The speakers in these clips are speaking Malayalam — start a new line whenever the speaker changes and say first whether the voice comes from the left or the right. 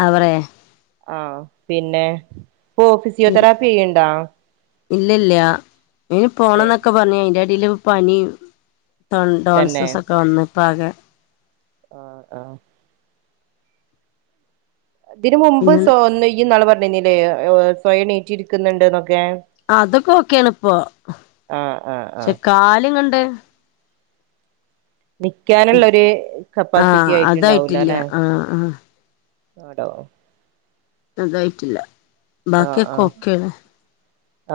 left: ആ പറയെ
right: ആഹ് പിന്നെ ഓ ഫിസിയോതെറാപ്പി ചെയ്യ്ണ്ടോ
left: ഇല്ലല്ലഅയിന്ന് പോണം
right: ഏഹ്
left: എന്നൊക്കെ പറഞ്ഞിനി അതിന്റെ ഇടയിൽ പനി
right: തന്നെ
left: ടോൺസസ് ഒക്കെ വന്ന് ഇപ്പോ ആകെ
right: ആഹ് ആഹ് ഇതിന് മുമ്പ്
left: പിന്നെ
right: സോ ഇയ്യ് ഇന്നാള് പറഞ്ഞിരുന്നില്ലേ സ്വയം എണിറ്റ് ഇരിക്കുന്നുണ്ട് എന്നൊക്കെ
left: അതൊക്കെ ഓക്കെയാണ് ഇപ്പൊ
right: ആഹ് ആഹ്
left: പക്ഷെ
right: ആഹ്
left: കാലും കണ്ട്
right: നിക്കാനുള്ള നരു കപ്പാസിറ്റി
left: ആഹ്
right: ആയിട്ടുണ്ടാവൂല്ലലെ
left: അതായിട്ടില്ല
right: അല്ലേ
left: ആഹ് ആഹ്
right: ആടോ
left: അതായിട്ടില്ല
right: ആഹ്
left: ബാക്കിയൊക്കെ
right: ആഹ്
left: ഓക്കെയാണ്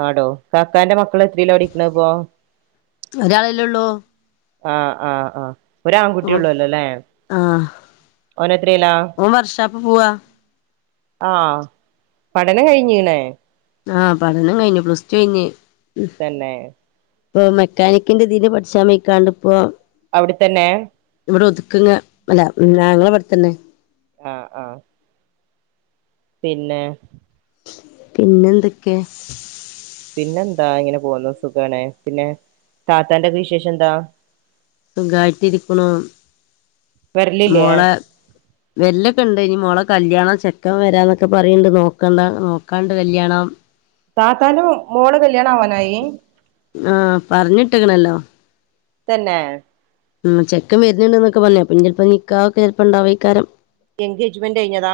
right: ആടോ കാക്കാന്റെ മക്കൾ എത്രയ്ലാ പഠിക്ക്ണം ഇപ്പോ
left: ഒരാളല്ലേ ഉള്ളൂ
right: ആഹ് ആഹ് ആഹ് ഒരു ആൺകുട്ടിയള്ളൂലലേ
left: ആഹ്
right: ഓൻ എത്രയിലാ
left: ഓൻ വർഷാപ്പ് പോവാ
right: ആഹ് പഠനം കഴിഞ്ഞീണ്
left: ആഹ് പഠനം കഴിഞ്ഞു പ്ലസ് ടു കഴിഞ്ഞ്
right: തന്നെ
left: ഇപ്പൊ മെക്കാനിക്കിന്റെ ഇതിൽ പഠിച്ചാൻ പോയിക്കാണ്ട് ഇപ്പോ
right: അവിടത്തന്നെ
left: ഇവിടെ ഒതുക്കങ്ങ അല്ല ഞങ്ങളെ ഇവിടെത്തന്നെ
right: ആഹ് ആഹ് പിന്നെ
left: പിന്നെ എന്തേക്കെ
right: പിന്നെന്താ ഇങ്ങനെ പോന്ന് സുഖാണ് പിന്നെ താത്താന്റെ ഒക്കെ വിശേഷം എന്താ
left: സുഖായിട്ട് ഇരിക്ക്ണു
right: വരലില്ലേ
left: മോളെ വെല്ലൊക്കെ ഇണ്ട് ഇനി മോളെ കല്യാണം ചെക്കൻ വരാന്നൊക്കെ പറയണ്ട് നോക്കണ്ട നോക്കാണ്ട് കല്ല്യാണം
right: താത്താന്റെ മോള് കല്യാണ ആവാനായി
left: ആഹ് പറഞ്ഞിട്ടെക്കണല്ലോ
right: തന്നെ
left: ഉം ചെക്കൻ വരുന്നുണ്ട് എന്നൊക്കെ പറഞ്ഞ പിന്നെ ഇപ്പോ നിക്കാ ഒക്കെ ചെലപ്പണ്ടാവ ഇക്കാരം
right: എൻഗേജ്മെന്റ് കയിഞ്ഞതാ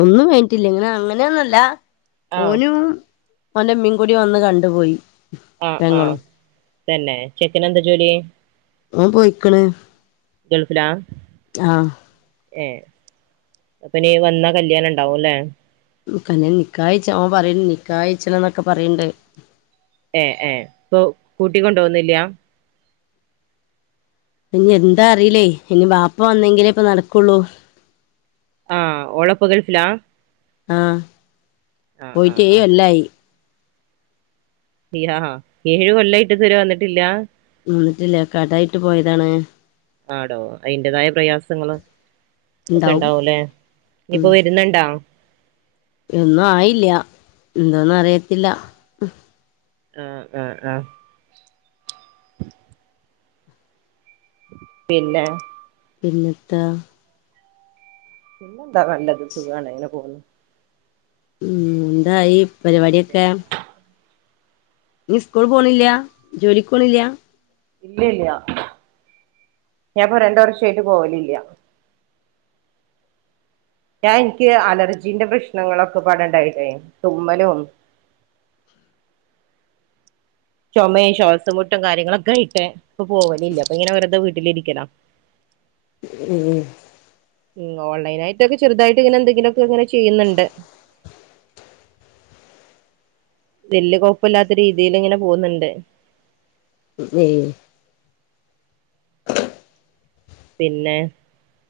left: ഒന്നും കഴിഞ്ഞിട്ടില്ല ഇങ്ങനെ അങ്ങനെയൊന്നല്ല
right: ആഹ്
left: ഓനും ഓന്റെ അമ്മേകൂടി വന്ന് കണ്ടുപോയി
right: ആഹ്
left: പെങ്ങളും
right: ആഹ് തന്നെ ചെക്കന് എന്താ ജോലി
left: ഓൻ പോയിക്കണ്
right: ഗൾഫില
left: ആഹ്
right: ഏഹ് അപ്പൊനി വന്നാ കല്യാണം ഇണ്ടാവുല്ലേ
left: കന്നെ നിക്കയിച്ച അവൻ പറയണ്ട് നിക്കഹയിച്ചണം ന്നൊക്കെ പറയണ്ട്
right: ഏഹ് ഏഹ് ഇപ്പൊ കൂട്ടിക്കൊണ്ട് പോന്നില്ല
left: ഇനി എന്താ അറിയില്ലേ ഇനി വാപ്പ വന്നെങ്കിലേ ഇപ്പ നടക്കോള്ളൂ
right: ആഹ് ഒള്ളുപ്പ ഗൾഫിലാ
left: ആഹ്
right: ആഹ് ആഹ്
left: പോയിട്ട്
right: ആഹ്
left: ഏഴോല്ലായി
right: ഹാ ഏഴ് കൊല്ലായിട്ട് ഇതരെ വന്നിട്ടില്ല
left: വന്നിട്ടില്ല കടായിട്ട് പോയതാണ്
right: ആടോ അതിന്റേതായ പ്രയാസങ്ങള് ഒക്കെ
left: ഉണ്ടാവും
right: ഒണ്ടാവുല്ലേ
left: ഉം
right: ഇനിയിപ്പോ വരുന്നൊണ്ടാ
left: ഒന്നും ആയില്ല എന്താന്നും അറിയത്തില്ല
right: ആഹ് ആഹ് ആഹ് പിന്നെ
left: പിന്നെത്ത
right: പിന്നെന്താ നല്ലത് സുഖാണ് ഇങ്ങനെ പോന്നു
left: ഉം എന്തായി
right: ഒരു മിനിറ്റ്
left: പരിപാടിയൊക്കെ നി സ്കൂളി പോണില്ല ജോലിക്ക് പോണില്ല
right: ഇല്ലല്ല ഞാപ്പൊ രണ്ട് വർഷായിട്ട് പോവല ഇല്ല ഞാൻ എനിക്ക് അലർജീന്റെ പ്രശ്നങ്ങളൊക്കെ പാടുണ്ടായിട്ടെയ് തുമ്മലും ചോമേം ശ്വാസമുട്ടും കാര്യങ്ങളൊക്കെ ആയിട്ടേ ഇപ്പ പോവലില്ല ഇപ്പൊ ഇങ്ങനെ വെറുതെ വീട്ടിലിരിക്കണം
left: ഉം
right: ഉം ഓൺലൈനായിട്ടൊക്കെ ചെറുതായിട്ട് ഇങ്ങനെന്തെങ്കിലും ഒക്കെ ഇങ്ങന ചെയുന്നുണ്ട് വല്യ കൊഴപ്പ ഇല്ലാത്ത രീതിയിൽ ഇങ്ങനെ പോന്നുണ്ട്
left: ഉം
right: പിന്നെ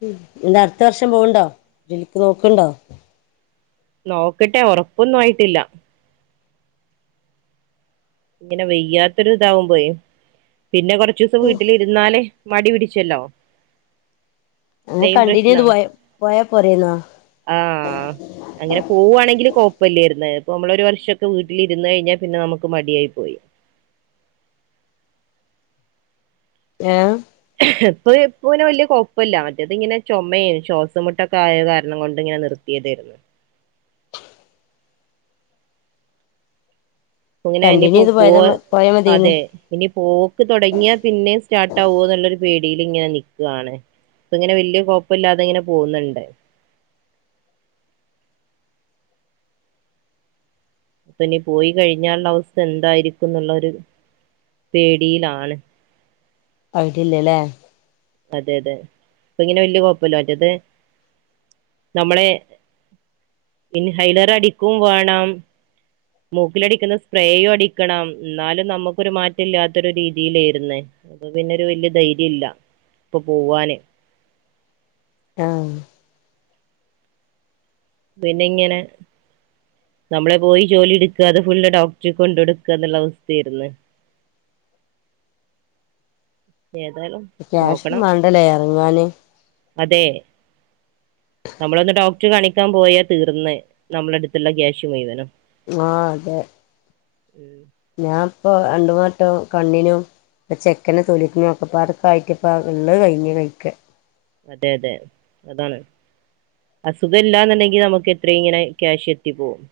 left: ഉം എന്താ അടുത്ത വർഷം പോവണ്ടോ ജോലിക്ക് നോക്കണ്ടോ
right: നോക്കട്ടെ ഒറപ്പൊന്നും ആയിട്ടില്ല ഇങ്ങനെ വെയ്യാത്തൊരു ഇതാവുമ്പൊയെ പിന്നെ കൊറച് ദിവസം വീട്ടില് ഇരുന്നാലേ മടി പിടിച്ചല്ലോ
left: അങ്ങനെ
right: ഇതേയും
left: കണ്ടിന്യൂ എയ്ത് പോയ പോയാ പോരേ ന്നോ?
right: ആഹ്‌ അങ്ങനെ പോവാണെങ്കിൽ കൊഴപ്പല്ല്യേര് ന്ന്. ഇപ്പമ്മള് ഒരു വർഷൊക്കെ വീട്ടിലി ര് ന്ന് കഴിഞ്ഞാൽ പിന്നെ നമ്മ ക്ക് മടിയായി പോയി.
left: ഏഹ്‌
right: ഇപ്പൊ ഇപ്പ പിന്നെ വല്ല്യ കൊപ്പല്ല്യ മറ്റേത് ഇങ്ങനെ ചുമയും ശ്വാസം മുട്ടൊക്കെ ആയ കാരണം കൊണ്ട് ഇങ്ങനെ നിർ തിയതേര്ന്ന് ഇങ്ങനെ
left: കണ്ടിന്യൂ
right: അനിപ്പോ
left: ചെയ്ത്
right: പോ
left: പോയത പോയാ മതിയേന്ന്
right: അതെ ഇനി പോക്ക് തുടങ്ങിയാൽ പിന്നേം സ്റ്റാർട്ടാവോ ന്നുള്ളൊരു പേടീല് ങ്ങനെ നിക്കുവാണ്. ഇപ്പ ങ്ങനെ വല്ല്യ കൊഴ് പ്പല്ലാതെ ങ്ങനെ പോവ്‌ണ്ട് അപ്പനി പോയി കഴിഞ്ഞാലുള്ള അവസ്ഥ എന്തായിരിക്കും ന്ന്ള്ളൊരു പേടിയിലാണ്.
left: ഐഡിയ ല്ല ലെ
right: അതെ അതെ പ്പൊ ങ്ങനെ വല്ല്യ കൊഴപ്പല്യാ മറ്റത്. നമ്മളെ ഇൻ ഹൈലർ അടിക്കും വേണം. മൂക്കിലടിക്കണ സ്പ്രേയും അടിക്കണം ന്നാലും നമ്മ ക്കൊരു മാറ്റം ഇല്ലാത്തൊരു രീതിയിലേ ര് ന്ന് അപ്പൊ പിന്നെരു വല്യ ധൈര്യല്ല ഇപ്പൊ പോവാന്.
left: ആഹ്‌.
right: പിന്നെ ങ്ങനെ. നമ്മള് പോയി ജോലി ട്ക്ക അത് ഫുള്ള് ഡോക്ടർക്ക് കൊണ്ട കൊടുക്കന്നുള്ള അവസ്ഥേ ര് ന്ന്. ഏതായാലും.
left: ക്യാഷും
right: നോക്കണം
left: മാണ്ടലേ എർങ്ങാന്.
right: അതെ. നമ്മളൊന്ന് ഡോക്ടറേ കാണിക്കാൻ പോയാ തീർന്ന് നമ്മളെ അടുത്തുള്ള ക്യാഷ് മുഴുവനും.
left: ആഹ്‌ അതെ.
right: ഉം
left: ഞാൻ പ്പൊ രണ്ട് മൂന്നട്ടം കണ്ണിനും. ഇപ്പ ചെക്കനെ തൊലിക്കുന്ന ഒക്കപാടെക്കയിട്ട് ഇപ്പ ള്ളഹ് കഴിഞ്ഞ് കഴിക്ക
right: അതെ അതെ അതാണ് അസുഖം ഇല്ല ന്നുണ്ടെങ്കി നമുക്ക് എത്രയും ഇങ്ങനെ ക്യാഷ് എത്തി പോകും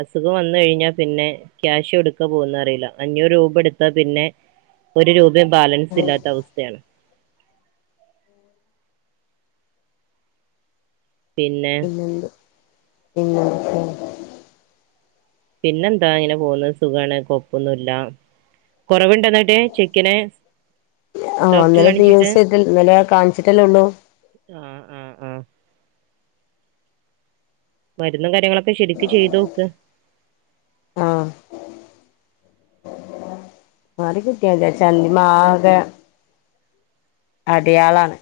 right: അസുഖം വന്ന് കഴിഞ്ഞാ പിന്നെ. ക്യാഷ് എവ്ട്ക്കാ പോവ്വാന്ന് അറീല അഞ്ഞൂറ് രൂപ ട്ത്താ പിന്നെ. ഒരു രൂപയും ബാലൻസ് ഇല്ലാത്ത അവസ്ഥയാണ്. പിന്നെ
left: പിന്നെന്ത്‌ ഉം
right: പിന്നെന്താ ങ്ങനെ പോക്ന്ന് സുഖാണ് കൊയ്പ്പൊന്നുല്ല. കൊറവ്ണ്ടോ ന്നട്ട് ചെക്കന്?
left: ആഹ്
right: ഡോക്ടർ
left: ന്നലെ
right: കാണിച്ചിട്ട്
left: ബിയൂസി ആയിട്ട് ഇന്നലെ കാൺച്ച്ട്ടല്ലേ ഉള്ളൂ.
right: ആഹ്‌ ആഹ്‌ ആഹ്‌ മരുന്നും കാര്യങ്ങളൊക്കെ ശെരിക്ക് ചെയ്തോക്ക്.
left: ആഹ് മാറി ക്കിട്ട്യാ മതി ചന്തിമ്മേ ആകെ. അടിയാളാണ്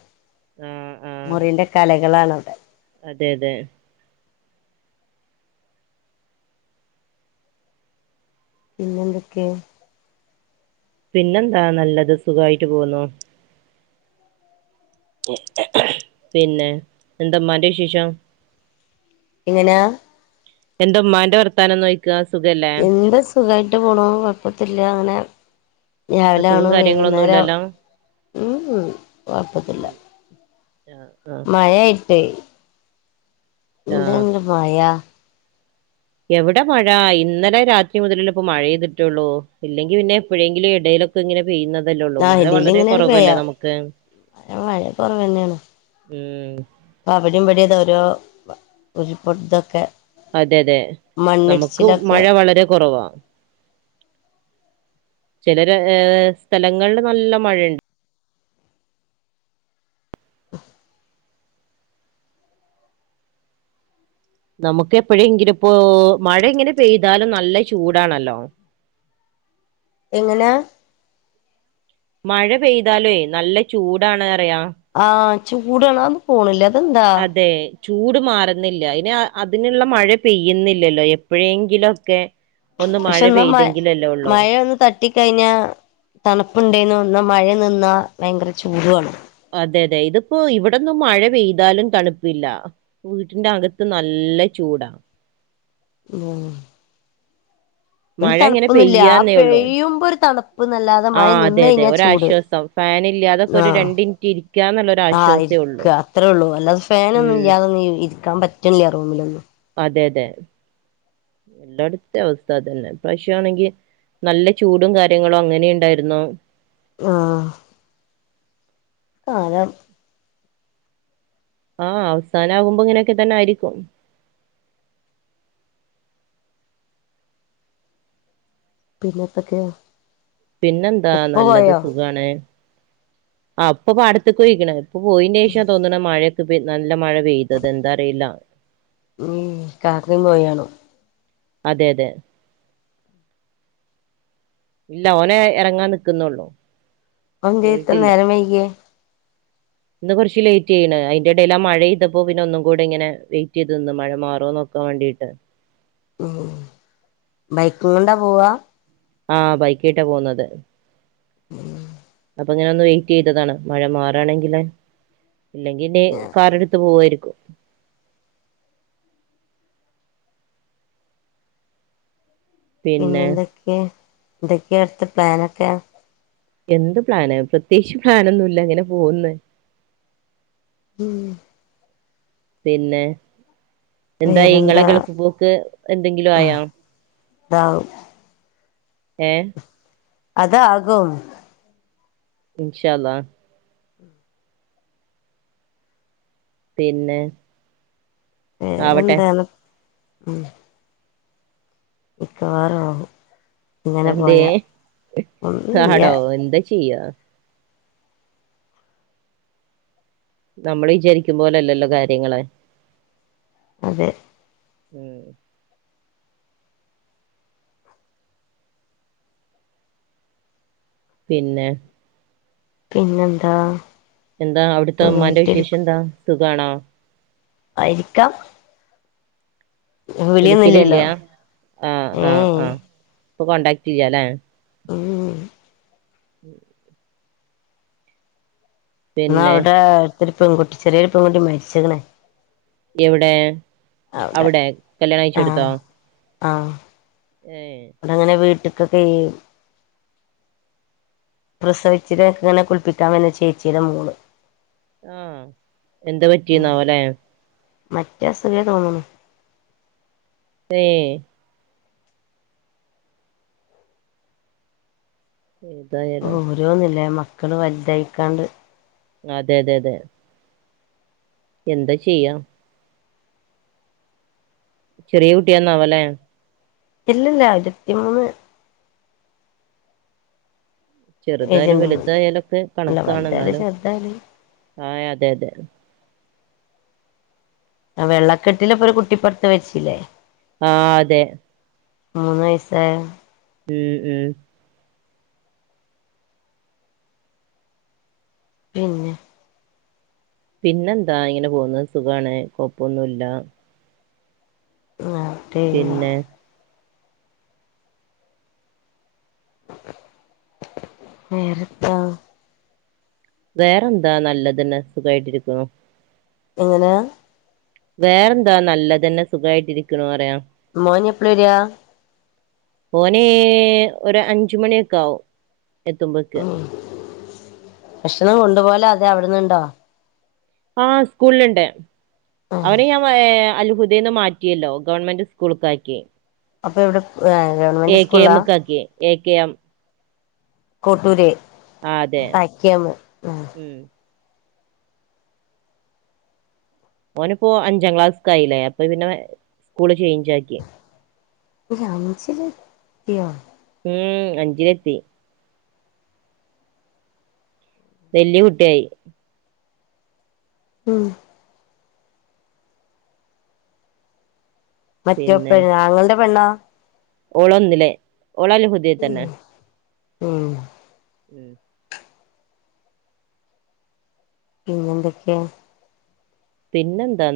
right: ആഹ് ആഹ്
left: മുറിന്റെ കലകളാണ് ഔടെ.
right: അതെ അതെ
left: പിന്നെന്തൊക്കെ?
right: പിന്നെന്താ നല്ലത് സുഖായിട്ട് പോവുന്നു. പിന്നെ എന്താ മ്മാന്റെ വിശേഷം?
left: എങ്ങനാ?
right: എന്താ മ്മാന്റെ വർത്താനം ന്നോയ്ക്കാ ക്കാ സുഖല്ലേ?
left: എന്താ സുഖായിട്ട് പോണു കൊയ് പ്പെതുല്യ ങ്ങനെ. രാവിലെ
right: അസുഖം
left: ആണു വൈകുന്നേരം
right: കാര്യങ്ങളൊന്നുല്ലല്ലോ
left: ഉം ഉം കൊഴപ്പൊന്നില്ല
right: ആഹ് ആഹ്
left: മയായിട്ടേയ്
right: ആഹ്
left: എന്താന്നെ മയാ
right: എവിടെ മഴ ഇന്നലെ രാത്രി മുതലല്ലെ ഇപ്പോ മഴെയ്തിട്ടുള്ളൂ ഇല്ലെങ്കി പിന്നെ എപ്പോഴെങ്കിലും ഇടയിലൊക്കെ ഇങ്ങനെ പെയ്യുന്നതല്ലേള്ളൂ
left: ആഹ്
right: മഴ വളരെ
left: ഇതിലിങ്ങനെ ഒരു
right: കുറവല്ലേ
left: പെയ്യ
right: നമുക്ക്
left: മഴ കുറവന്നെയാണ്
right: ഉം
left: അവിടെയും ഇവിടേം താ ഓരോ ഉരുൾപ്പട് തൊക്കെ
right: അതെ അതെ നമുക്കും മഴ വളരെ കുറവാ ചിലര് ഏ സ്ഥലങ്ങളിൽ നല്ല മഴയുണ്ട്
left: [inaudible]
right: നമുക്ക് എപ്പോഴെങ്കിലും ഇപ്പൊ മഴ ഇങ്ങനെ പെയ്താലും നല്ല ചൂടാണല്ലോ
left: എങ്ങനെ
right: മഴ പെയ്താലു നല്ല ചൂടണ് പറയാ
left: ആഹ് ചൂടണ പോണില്ല അതെന്താ?
right: അതെ ചൂട് മാറുന്നില്ല അയിന് അതിനുള്ള മഴ പെയ്യുന്നില്ലല്ലോ എപ്പഴെങ്കിലൊക്കെ ഒന്ന് മഴ പെയ്തെങ്കിലല്ലോള്ളൂ
left: കട്ടിക്കഴിഞ്ഞ തണുപ്പുണ്ടെന്ന് ഒന്ന് മഴ നിന്നാ ഭയങ്കര ചൂടുാണ്
right: അതെ അതെ ഇതിപ്പോ ഇവിടന്നും മഴ പെയ്താലും തണുപ്പില്ല വീട്ടിന്റെ അകത്ത് നല്ല ചൂടാ
left: ഉം ഒരു
right: മഴ ഇങ്ങനെ
left: തണുപ്പൊന്നുംല്ല ആ
right: പെയ്യാന്നേ ഉള്ളൂ
left: പെയഴ്യുമ്പൊ ഒരു തണുപ്പ്ന്നല്ലാതെ
right: ആ അതെ അതെ
left: മയനിന്നയിഞ്ഞാ ചൂട്
right: ഒരാശ്വാസം ഫാൻ ഇല്ലാതൊക്കെ ഒരു
left: ആഹ
right: രണ്ട് മിനിറ്റ് ഇരിക്കാന്നുള്ള ഒരു
left: ആ്
right: ആശ്വാസേ
left: ഇരിക്ക
right: ഉള്ളൂ
left: അത്രേ ഉള്ളൂ അല്ലാതെ
right: ഉം
left: ഫാനൊന്നുല്ലാതൊന്ന ഇ നിക്കാൻ പറ്റില്ല്യ റൂമിലൊന്നും
right: അതെ അതെ എല്ലായിടത്തെ അവസ്ഥ തന്നെ പക്ഷെയാണെങ്കിൽ നല്ല ചൂടും കാര്യങ്ങളും അങ്ങനെ ഇണ്ടായിരുന്നോ
left: ആ കാല
right: ആഹ അവസാനകുമ്പോ ഇങ്ങനെയൊക്കെ തന്നെ ആയിരിക്കും
left: പിന്നെന്തൊക്കെയാ?
right: പിന്നെന്താ നല്ലത് സുഖാണ് ആ ഉപ്പ പാടത്ത്ക്കോയിക്കണ് ഉപ്പ പോയിന്റെഷാ തോന്നണ് മഴയൊക്കെ പെര്ന്നാൾൻ്റ നല്ല മഴ പെയ്തത് എന്താ അറിയില്ല
left: ഉം കാക്കും പോയാണ്
right: അതെ അതെ ഇല്ല ഓനെ ഇറങ്ങാൻ നിക്കുന്നുള്ളൂ
left: ആന്തേ ഇത്ര
right: പോയിട്ടില്ല
left: നേരം വൈകിയേ
right: [inaudible] ഇന്ന് കുറച്ച് ലേറ്റേയ്ണ് അയിൻ്റെടെല് ആ മഴെയ്തപ്പോ പിന്നെ ഒന്നൂടിങ്ങനെ വെ്റ്റ് ചെയ്ത് നിന്ന് മഴ മാറോ നോ ക്കാ വേണ്ടീയിട്ട്
left: ഉം ബൈക്കും കൊണ്ടാ പോവാ
right: ആഹ ബൈക്കായിട്ടാ പോവുന്നത്
left: ഉം
right: അപ്പൊ ഇങ്ങനെ ഒന്ന് വെയിറ്റെയ്തതാണ് മഴ മാറാണെങ്കില് ഇല്ലെങ്കില് കാർടു ത്ത് പോവേര്ക്കും പിന്നെ
left: പിന്നെന്തൊക്കെയ എന്തൊക്കെയ അടുത്ത പ്ലാനൊക്കെ
right: എന്ത് പ്ലാന് പ്രത്യേകിച്ച് പ്ലാനൊന്നുല്ല അങ്ങനെ പോകന്ന്
left: ഉം
right: പിന്നെ എന്തായീ ഇങ്ങളെ
left: വേറെന്താ
right: ഗൾഫ് പോക്ക് എന്തെങ്കിലു
left: ആ
right: ആയാ?
left: ഇതാവും
right: ഏഹ്?
left: അതാകും.
right: ഇൻഷാള്ളാ. പിന്നെ ആവട്ടെ
left: വേറെന്താന്ന് ഉം. മിക്കവാറും ആവും ഇങ്ങനെ
right: എന്തേ
left: പോയാ ഒന്ന്ല്ല്യാ
right: ആടോ എന്താ ചെയ്യാ? നമ്മള് വിചാരിക്കും പോലല്ലല്ലോ കാര്യങ്ങള്.
left: അതെ.
right: ഉം. പിന്നെ.
left: പിന്നെന്താ?
right: എന്താ അവ്ട്ത്തെ ഉമ്മാന്റെ
left: സുഖായിട്ടിരിക്കും
right: വിശേഷെന്താ സുഖാണോ?
left: ആയിര്ക്കാം. വിളിയൊന്നുമില്ലല്ലോ
right: വിളിക്കലില്ല്യാ ആഹ്
left: ഏ
right: ആഹ് ആഹ് ഇപ്പൊ കോണ്ടാക്ടില്ല്യലേ
left: ഉം ഉം.
right: [inaudible]
left: ന്ന്
right: പിന്നെ
left: അവിടെ അടുത്തൊര് പെങ്കുട്ടി ചെറിയൊര് പെങ്കുട്ടി മര്ച്ച്ക്ക്ണ്.
right: എവ്ടേ
left: അവിടെ
right: അവ്ടേ
left: ആഹ്
right: കല്യാണഴ്ച്ചോട്ത്തോ?
left: ആഹ്.
right: ഏഹ്.
left: അങ്ങനെ വീട്ട്ക്കൊക്കെയ് പ്രസവിച്ചിട്ങ്ങനെ കുളിപ്പിക്കാ വെര്ന ചേച്ചീടെ മോള്.
right: ആഹ് എന്താ പറ്റിന്നാവോലെ.
left: മറ്റേ അസുഖേ തോന്ന്ണ്.
right: ഏഹ്. ഏതായാലും.
left: ന്ന്ലേ മക്കള് വലുതായിക്കാണ്ട്.
right: അതേ അതേ അതേ. എന്താ ചെയ്യാ? ചെറിയകുട്ടിന്നാവൊലെ.
left: ഇല്ലല്ല ഇരത്തി മൂന്ന്.
right: ചെറ്തായാലും
left: ഏജുണ്ടോന്നുണ്ട്
right: വല്തായാലൊക്കെ
left: അല്ല വലുതായാലും
right: കണക്കാണ്ന്നാലും
left: ചെറുതായാലും
right: ആയ് അതെ അതെ.
left: വെള്ളക്കെട്ടിലിപ്പൊര് കുട്ടിപ്പട്ത്ത് മര്ച്ചില്ലേ.
right: ആഹ് അതെ.
left: മുന്ന് വയ്സായെ
right: ഉം ഉം.
left: പിന്നെ.
right: പിന്നെന്താങ്ങനെ പോക്ന്ന് സുഖാണ് കൊപ്പൊന്നുല്ലാ.
left: ആഹ്
right: പിന്നെ
left: വേറെത്താ
right: വേറെന്താ നല്ലതെന്നെ സുഖായിട്ടിരിക്ക്ണൂ.
left: എങ്ങനേ?
right: വേറെന്താ നല്ലതന്നെ സുഖായിട്ടിരിക്ക്ണൂറയാ.
left: മോന്ഞ്ഞ് എപ്പളേര്വാ.
right: ഓന് ഒര് അഞ്ച് മണി ഒക്കാവും.
left: ഉം ഭക്ഷണം കൊണ്ട്പോല അതെ അവ്ട്ന്ന്ണ്ടോ?
right: ആഹ് സ്കൂളില്ണ്ട് അവന് ഞാൻ അല് ഇതീന്ന് മാറ്റിയല്ലോ ഗവൺമെന്റ് സ്കൂൾക്കാക്കി.
left: അപ്പൊ എവിടെ ഏ
right: എ
left: ഗവൺമെന്റ്
right: കെ
left: സ്കൂളാ.
right: എമ്മുക്കാക്കി എ കെ എം.
left: കോട്ടൂര്
right: ആ അതെ
left: എ കെ എം.
right: ഉം ഓനിപ്പോ അഞ്ചാം ക്ലാസ് ക്കായില്ലേ അപ്പൊ പിന്നെ സ്കൂള് ചേഞ്ച് ആക്കി.
left: അഞ്ചിലത്തിയോ?
right: ഉംഹ് അഞ്ചിലെത്തി. വല്ല്യ കുട്ടിയായി.
left: ഉംഹ്. മറ്റേ പെണ് ആങ്ങൾന്റെ പെണ്ണാേ?
right: ഓൾ ഒന്നിൽ ഓൾ അൽഹു.
left: ഉംഹ്.
right: ഉംഹ്.
left: പിന്നെന്തൊക്കെ?
right: പിന്നെന്താന്ന്.